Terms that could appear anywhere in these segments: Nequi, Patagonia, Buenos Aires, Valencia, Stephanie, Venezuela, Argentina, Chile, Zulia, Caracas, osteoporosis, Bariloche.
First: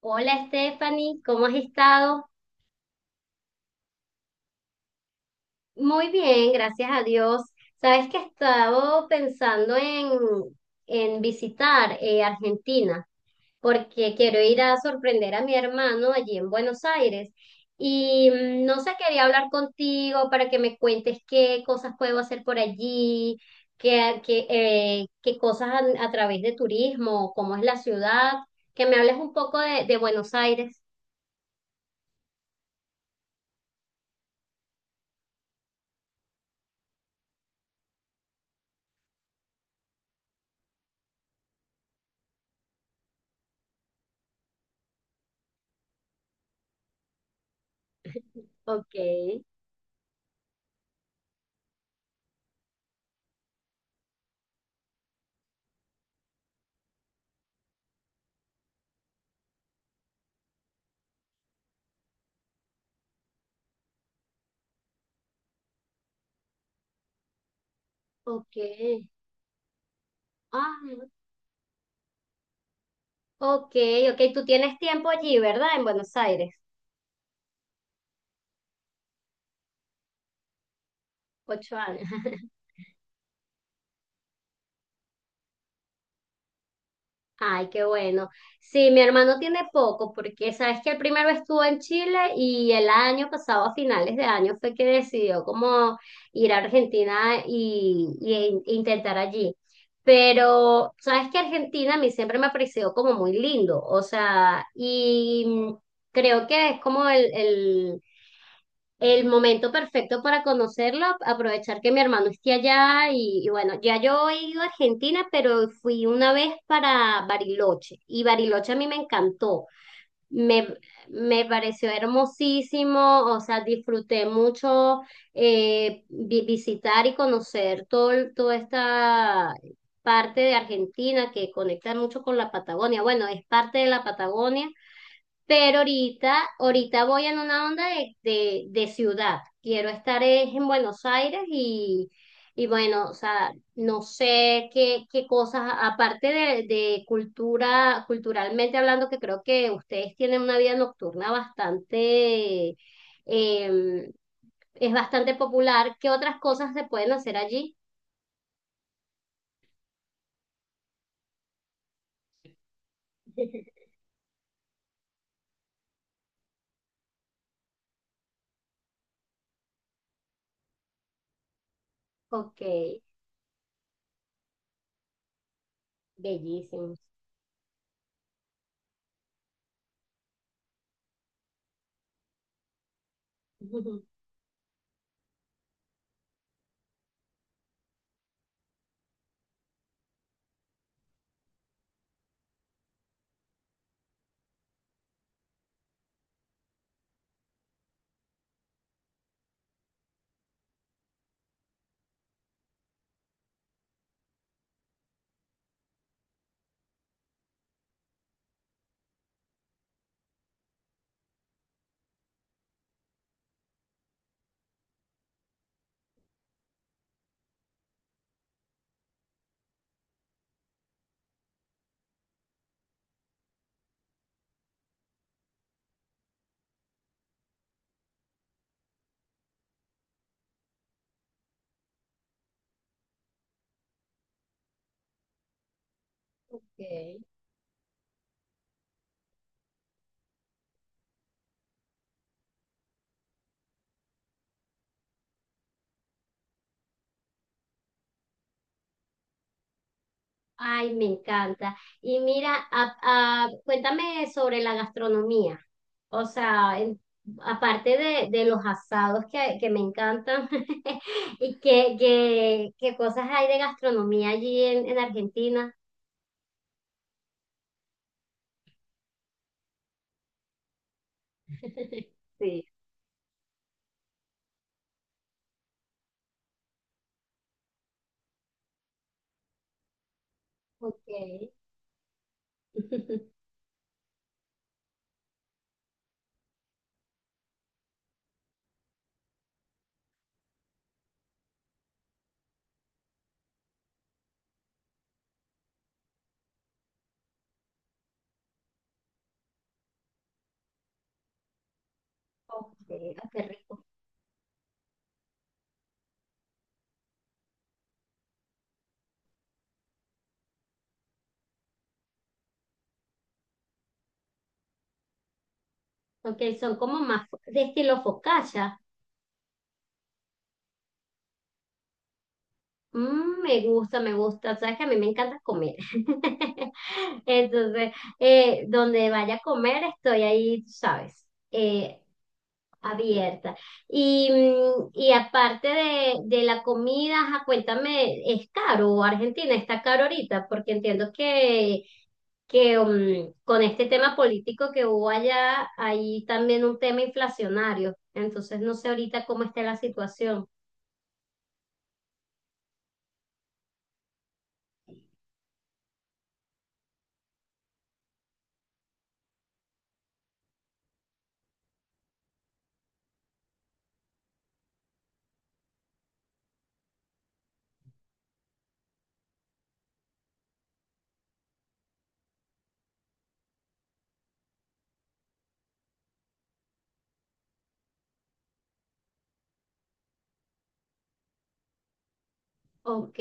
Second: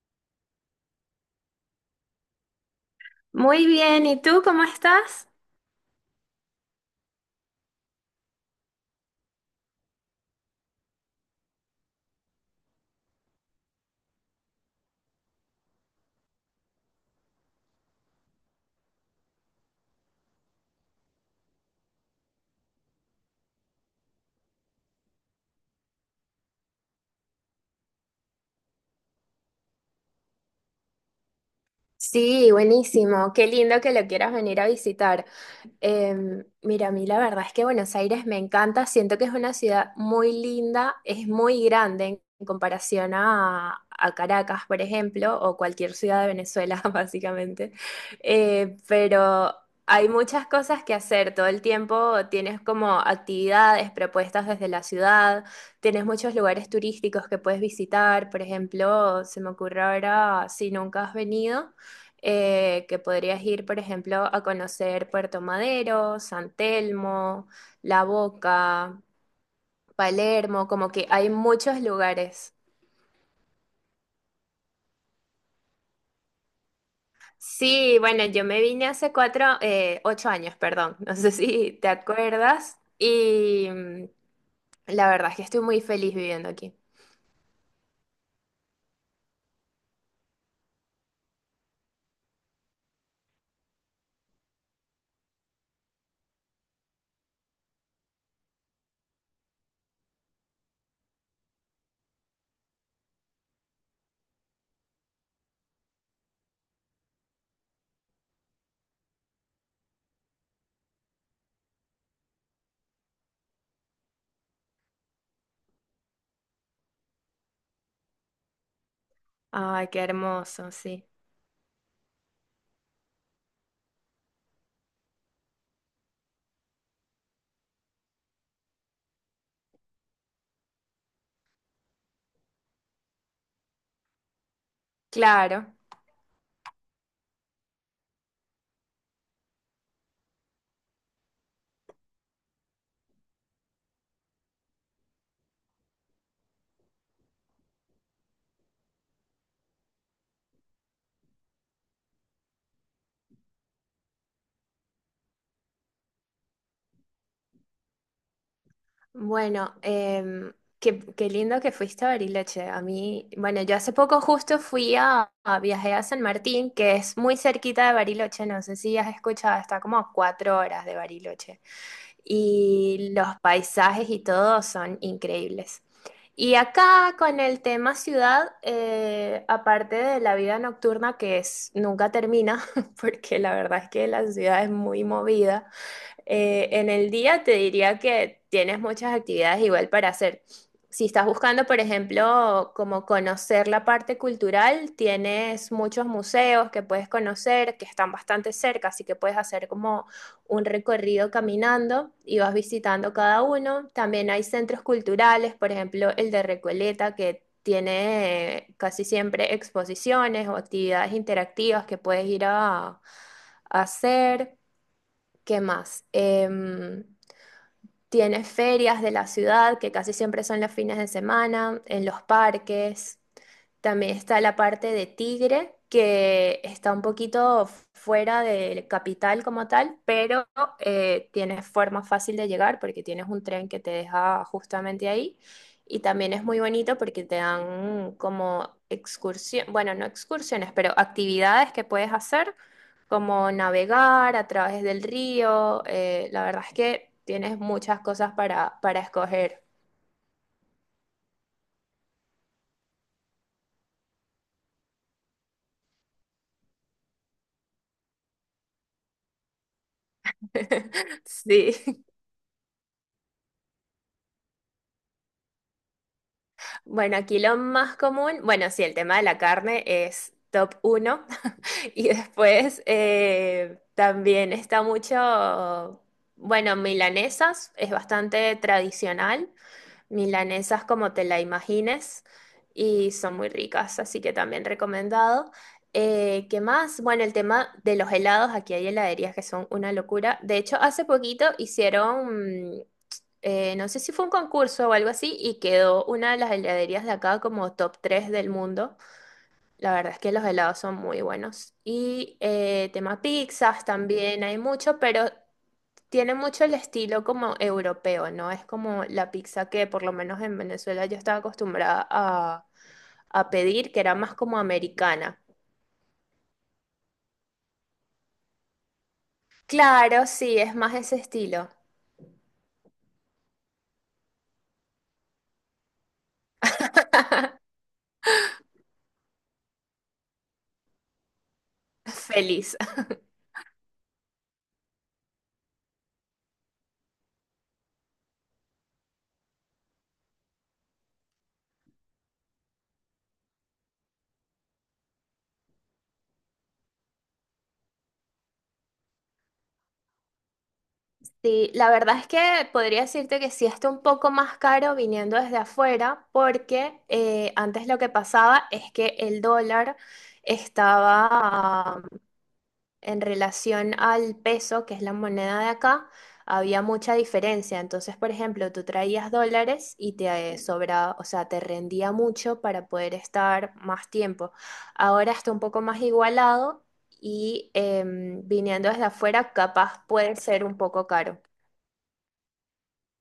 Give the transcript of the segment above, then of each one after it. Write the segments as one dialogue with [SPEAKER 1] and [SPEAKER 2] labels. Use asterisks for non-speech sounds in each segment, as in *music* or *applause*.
[SPEAKER 1] Hola Stephanie, ¿cómo has estado?
[SPEAKER 2] Muy bien, ¿y tú cómo estás?
[SPEAKER 1] Muy bien, gracias a Dios. Sabes que he estado pensando en visitar Argentina porque quiero ir a sorprender a mi hermano allí en Buenos Aires. Y no sé, quería hablar contigo para que me cuentes qué cosas puedo hacer por allí, qué cosas a través de turismo, cómo es la ciudad, que me hables un poco de Buenos Aires.
[SPEAKER 2] Sí, buenísimo. Qué lindo que lo quieras venir a visitar. Mira, a mí la verdad es que Buenos Aires me encanta, siento que es una ciudad muy linda, es muy grande en comparación a Caracas, por ejemplo, o cualquier ciudad de Venezuela, *laughs* básicamente.
[SPEAKER 1] Ok,
[SPEAKER 2] Pero hay muchas cosas que hacer todo el tiempo, tienes como actividades propuestas desde la ciudad, tienes muchos lugares turísticos que puedes visitar, por ejemplo, se me ocurre ahora, si nunca has venido que podrías ir, por ejemplo, a conocer Puerto Madero, San Telmo, La
[SPEAKER 1] ok.
[SPEAKER 2] Boca, Palermo,
[SPEAKER 1] Ah,
[SPEAKER 2] como que hay muchos lugares.
[SPEAKER 1] ok, ok, tú tienes tiempo allí, ¿verdad? En Buenos Aires,
[SPEAKER 2] Sí, bueno, yo me vine hace cuatro, 8 años, perdón, *laughs* no sé si
[SPEAKER 1] ocho
[SPEAKER 2] te
[SPEAKER 1] años. *laughs*
[SPEAKER 2] acuerdas, y la verdad es que estoy muy feliz viviendo aquí.
[SPEAKER 1] Ay, qué bueno. Sí, mi hermano tiene poco, porque sabes que el primero estuvo en Chile y el año pasado, a finales de año, fue que decidió como ir a Argentina e intentar allí. Pero sabes que Argentina a mí siempre me ha parecido como muy lindo, o sea, y creo que es como el momento perfecto para conocerlo, aprovechar que mi hermano esté allá y bueno, ya yo he ido a Argentina, pero fui una vez para Bariloche y Bariloche a mí me encantó,
[SPEAKER 2] Ay, qué
[SPEAKER 1] me,
[SPEAKER 2] hermoso, sí.
[SPEAKER 1] me pareció hermosísimo, o sea, disfruté mucho visitar y conocer todo, toda esta parte de Argentina que conecta mucho con la Patagonia. Bueno, es parte de la Patagonia,
[SPEAKER 2] Claro.
[SPEAKER 1] pero ahorita voy en una onda de ciudad. Quiero estar es en Buenos Aires y bueno, o sea, no sé qué cosas, aparte de cultura, culturalmente hablando, que creo que ustedes tienen una vida nocturna eh, es bastante popular. ¿Qué otras cosas se pueden hacer allí?
[SPEAKER 2] Bueno, qué lindo que fuiste a Bariloche. A mí, bueno, yo
[SPEAKER 1] *laughs*
[SPEAKER 2] hace poco justo a viajé a San Martín, que es muy cerquita de Bariloche, no sé si has escuchado, está como a 4 horas de Bariloche.
[SPEAKER 1] Ok,
[SPEAKER 2] Y los paisajes y todo son increíbles. Y
[SPEAKER 1] bellísimo.
[SPEAKER 2] acá con el tema ciudad, aparte de la vida nocturna que es, nunca termina, *laughs* porque la verdad es que
[SPEAKER 1] *laughs*
[SPEAKER 2] la ciudad es muy movida, en el día te diría que tienes muchas actividades igual para hacer. Si estás buscando, por ejemplo, como conocer la parte cultural, tienes muchos museos que puedes conocer, que están bastante cerca, así que puedes hacer como un recorrido caminando y vas visitando cada uno. También hay centros culturales, por ejemplo, el de Recoleta, que tiene casi siempre exposiciones o actividades interactivas que puedes ir a hacer. ¿Qué más? Tiene ferias de la ciudad, que casi siempre son los fines de semana, en los parques. También está la parte de Tigre, que está un poquito fuera del capital como tal, pero tiene forma fácil de llegar porque tienes un tren que te deja justamente ahí. Y también es muy
[SPEAKER 1] Ok.
[SPEAKER 2] bonito porque te dan como excursión, bueno, no excursiones, pero actividades que puedes hacer como navegar a través del río. La verdad es que tienes muchas cosas para escoger.
[SPEAKER 1] Ay, me encanta. Y mira, cuéntame sobre la gastronomía. O sea, aparte de los asados que me encantan.
[SPEAKER 2] *laughs*
[SPEAKER 1] *laughs* ¿Y
[SPEAKER 2] Sí.
[SPEAKER 1] qué cosas hay de gastronomía allí en Argentina?
[SPEAKER 2] Bueno, aquí lo más común, bueno, sí, el tema de la carne es top uno. *laughs* Y
[SPEAKER 1] *laughs* Sí.
[SPEAKER 2] después también está mucho, bueno, milanesas, es bastante tradicional. Milanesas
[SPEAKER 1] Ok.
[SPEAKER 2] como te la imagines y son muy
[SPEAKER 1] *laughs*
[SPEAKER 2] ricas, así que también recomendado. ¿Qué más? Bueno, el tema de los helados, aquí hay heladerías que son una locura. De hecho, hace poquito hicieron, no sé si fue un concurso o algo así, y quedó una de las heladerías de acá como top 3 del mundo. La verdad es que los helados son muy buenos. Y
[SPEAKER 1] Ok,
[SPEAKER 2] tema
[SPEAKER 1] ah, qué rico.
[SPEAKER 2] pizzas también hay mucho, pero tiene mucho el estilo como europeo, ¿no? Es como la pizza que por lo menos en Venezuela yo estaba acostumbrada a pedir, que era más como americana.
[SPEAKER 1] Ok, son como más de estilo focaccia.
[SPEAKER 2] Claro, sí, es más ese estilo.
[SPEAKER 1] Mm, me gusta, me gusta. Sabes que a mí me encanta comer. *laughs* Entonces, donde vaya a comer, estoy ahí, tú sabes, eh,
[SPEAKER 2] *laughs* Feliz.
[SPEAKER 1] abierta. Y, y aparte de la comida, ajá, cuéntame, ¿es caro? Argentina está caro ahorita, porque entiendo que con este tema político que hubo allá, hay también un tema inflacionario. Entonces, no sé ahorita cómo está la situación.
[SPEAKER 2] Sí, la verdad es que podría decirte que sí está un poco más caro viniendo desde afuera, porque antes lo que pasaba es que el dólar estaba en relación al peso, que es la moneda de acá, había mucha diferencia. Entonces, por ejemplo, tú traías dólares y te sobraba, o sea, te rendía mucho para poder estar más tiempo. Ahora está un poco más igualado y viniendo desde afuera, capaz puede ser un poco caro.
[SPEAKER 1] Ok,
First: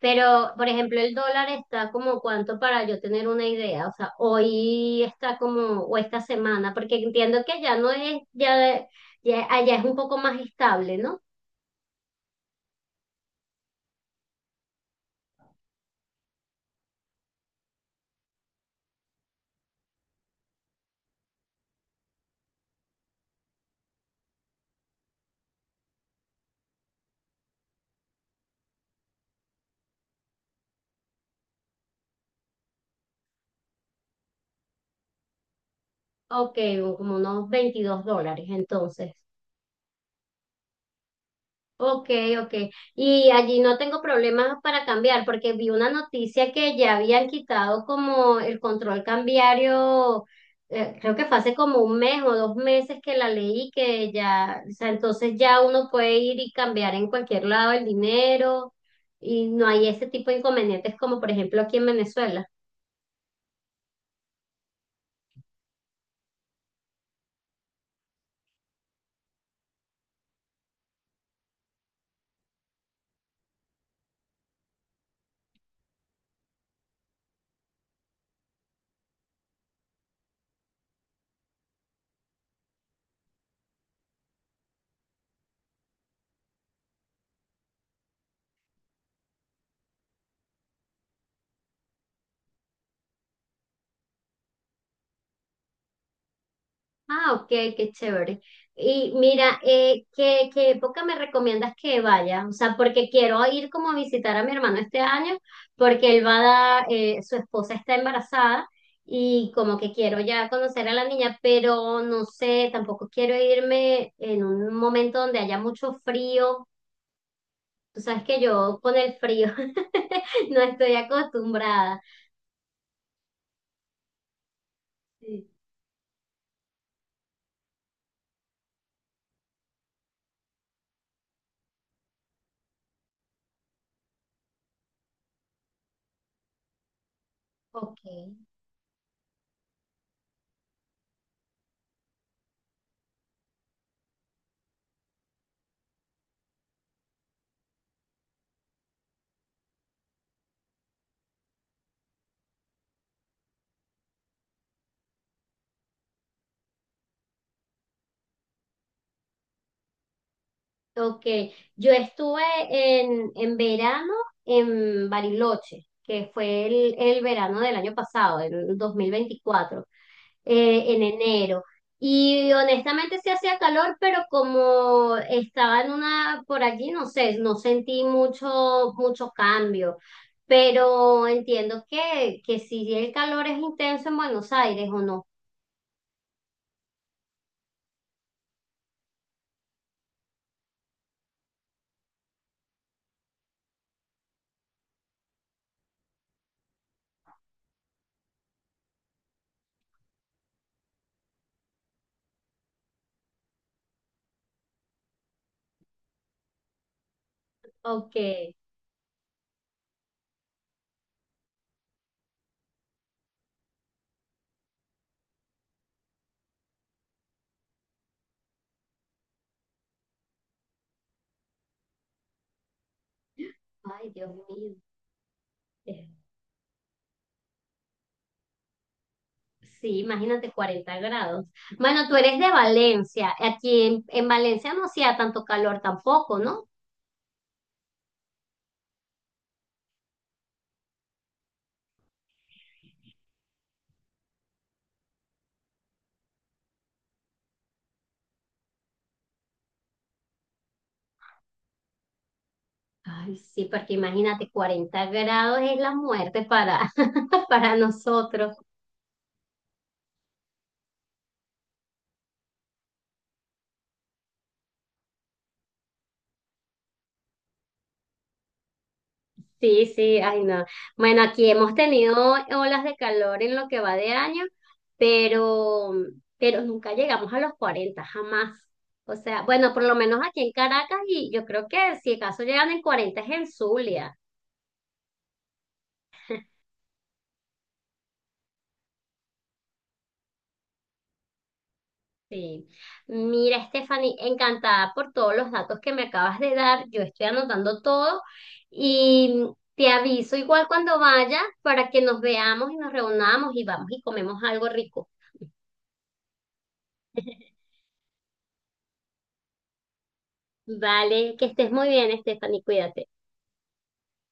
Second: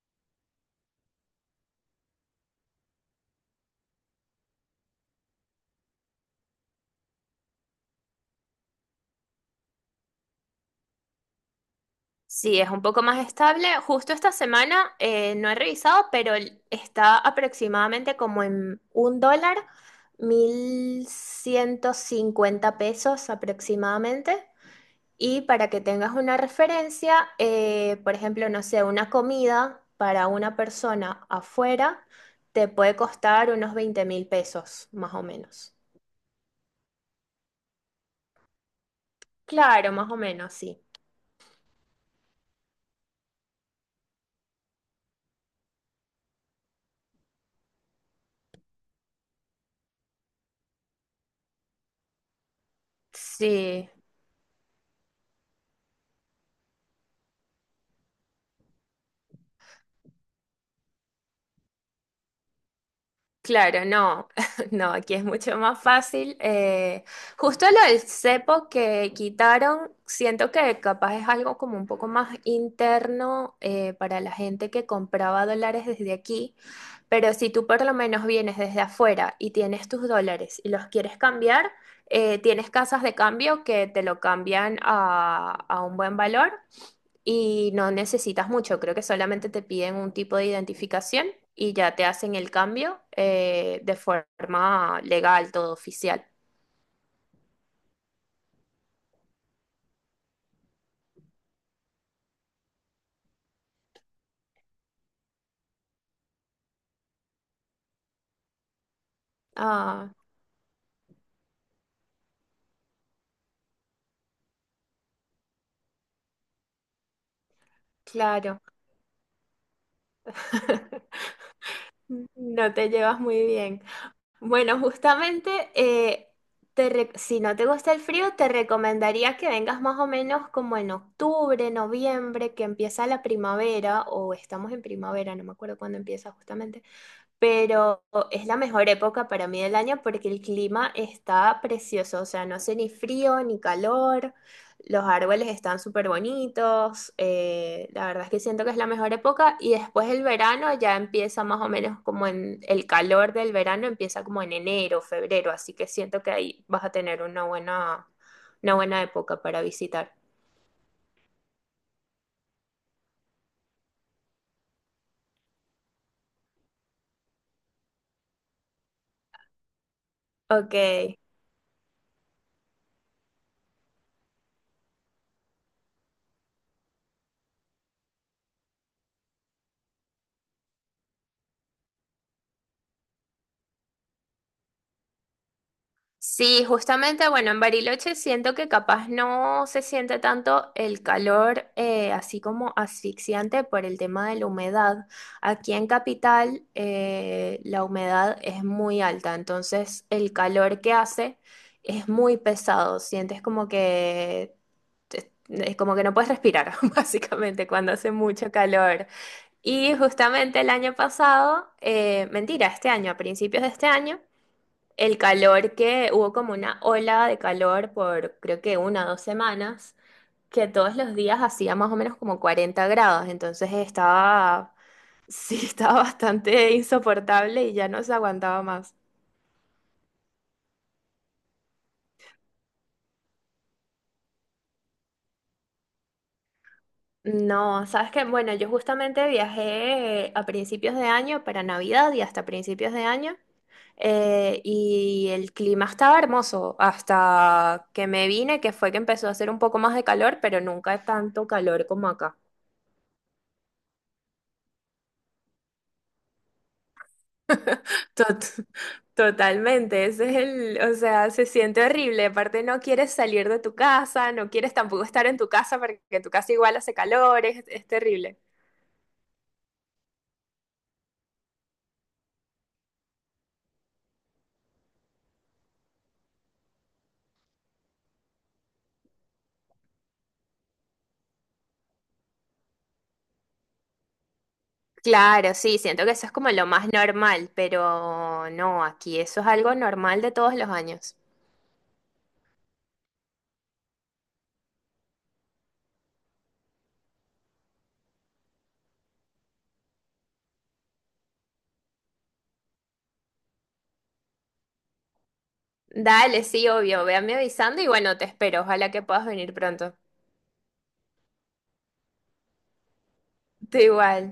[SPEAKER 1] pero por ejemplo el dólar está como cuánto para yo tener una idea, o sea, hoy está como, o esta semana, porque entiendo que ya no es, ya allá es un poco más estable, ¿no?
[SPEAKER 2] Sí, es un poco más estable. Justo esta semana no he revisado, pero está aproximadamente como en un dólar, 1150 pesos aproximadamente. Y para que tengas una referencia, por ejemplo, no sé, una comida para una persona afuera te puede costar unos 20.000 pesos, más o menos.
[SPEAKER 1] Ok, como unos 22 dólares entonces.
[SPEAKER 2] Claro, más o menos, sí.
[SPEAKER 1] Ok, ok. Y allí no tengo problemas para cambiar, porque vi una noticia que ya habían quitado como el control cambiario, creo que fue hace como un mes o dos meses que la leí,
[SPEAKER 2] Sí.
[SPEAKER 1] que ya, o sea, entonces ya uno puede ir y cambiar en cualquier lado el dinero y no hay ese tipo de inconvenientes como por ejemplo aquí en Venezuela.
[SPEAKER 2] Claro, no, *laughs* no, aquí es mucho más fácil. Justo lo del cepo que quitaron, siento que capaz es algo como un poco más interno para la gente que compraba dólares desde aquí, pero si tú por lo menos vienes desde afuera y tienes tus dólares y los quieres cambiar, tienes casas de cambio que te lo cambian a un buen valor. Y no necesitas mucho, creo que solamente te piden un tipo de identificación y ya te hacen el cambio de forma legal, todo oficial.
[SPEAKER 1] Ah, ok, qué chévere. Y mira, ¿qué época me recomiendas que vaya? O sea, porque quiero ir como a visitar a mi hermano este año, porque él va a dar, su esposa está embarazada y como que
[SPEAKER 2] Ah,
[SPEAKER 1] quiero ya conocer a la niña, pero no sé, tampoco quiero irme en un momento donde haya mucho frío. Tú sabes que
[SPEAKER 2] claro.
[SPEAKER 1] yo con el frío *laughs* no estoy
[SPEAKER 2] *laughs*
[SPEAKER 1] acostumbrada.
[SPEAKER 2] No te llevas muy bien. Bueno,
[SPEAKER 1] Sí.
[SPEAKER 2] justamente, si no te gusta el frío, te recomendaría que vengas más o menos como en octubre, noviembre, que empieza la primavera, o estamos en primavera, no me acuerdo cuándo empieza justamente.
[SPEAKER 1] Ok.
[SPEAKER 2] Pero es la mejor época para mí del año porque el clima está precioso, o sea, no hace ni frío ni calor, los árboles están súper bonitos, la verdad es que siento que es la mejor época y después el verano ya empieza más o menos como en el calor del verano, empieza como en enero, febrero, así que siento que ahí vas a tener una buena época para visitar.
[SPEAKER 1] Ok, yo estuve en verano en Bariloche, que fue el verano del año pasado, el 2024,
[SPEAKER 2] Ok.
[SPEAKER 1] en enero. Y honestamente sí hacía calor, pero como estaba en una, por allí, no sé, no sentí mucho cambio. Pero entiendo que si el calor es intenso en Buenos Aires o no.
[SPEAKER 2] Sí, justamente, bueno, en Bariloche siento que capaz no se siente tanto el calor así como asfixiante por el tema de la humedad. Aquí en Capital la humedad es muy alta, entonces el calor que hace es muy pesado. Sientes como que, es como que no puedes respirar, *laughs* básicamente, cuando hace
[SPEAKER 1] Ok,
[SPEAKER 2] mucho calor. Y justamente el año pasado, mentira, este año, a principios de este año el calor que hubo como una ola de calor por creo que 1 o 2 semanas, que todos los días hacía más o menos como 40 grados, entonces
[SPEAKER 1] ay Dios mío.
[SPEAKER 2] estaba, sí, *laughs* estaba bastante insoportable y ya no se aguantaba más.
[SPEAKER 1] Sí, imagínate 40 grados. Bueno, tú eres de Valencia. Aquí en Valencia no hacía tanto calor tampoco, ¿no?
[SPEAKER 2] No, sabes que, bueno, yo justamente viajé a principios de año para Navidad y hasta principios de año, y el clima estaba hermoso hasta que me vine, que fue que empezó a hacer un poco más de calor, pero nunca tanto calor como acá.
[SPEAKER 1] Ay, sí, porque imagínate, 40 grados es la muerte para, *laughs* para
[SPEAKER 2] Tot-
[SPEAKER 1] nosotros.
[SPEAKER 2] totalmente, ese es el, o sea, se siente horrible, aparte no quieres salir de tu casa, no quieres tampoco estar en tu casa porque tu casa igual hace calor, es terrible.
[SPEAKER 1] Sí, sí, ay no. Bueno, aquí hemos tenido olas de calor en lo que va de año, pero, pero nunca llegamos a los 40, jamás. O sea, bueno, por lo menos aquí en Caracas, y yo creo que si acaso llegan en 40 es en Zulia.
[SPEAKER 2] Claro, sí, siento que eso es como lo más normal, pero no, aquí eso es algo normal de todos los años.
[SPEAKER 1] Sí. Mira, Stephanie, encantada por todos los datos que me acabas de dar. Yo estoy anotando todo y te aviso igual cuando vaya para que nos veamos y nos reunamos y vamos y comemos algo rico.
[SPEAKER 2] Dale, sí, obvio, véanme avisando y bueno, te espero, ojalá que puedas venir pronto.
[SPEAKER 1] Vale, que estés muy bien, Stephanie, cuídate.
[SPEAKER 2] Te igual.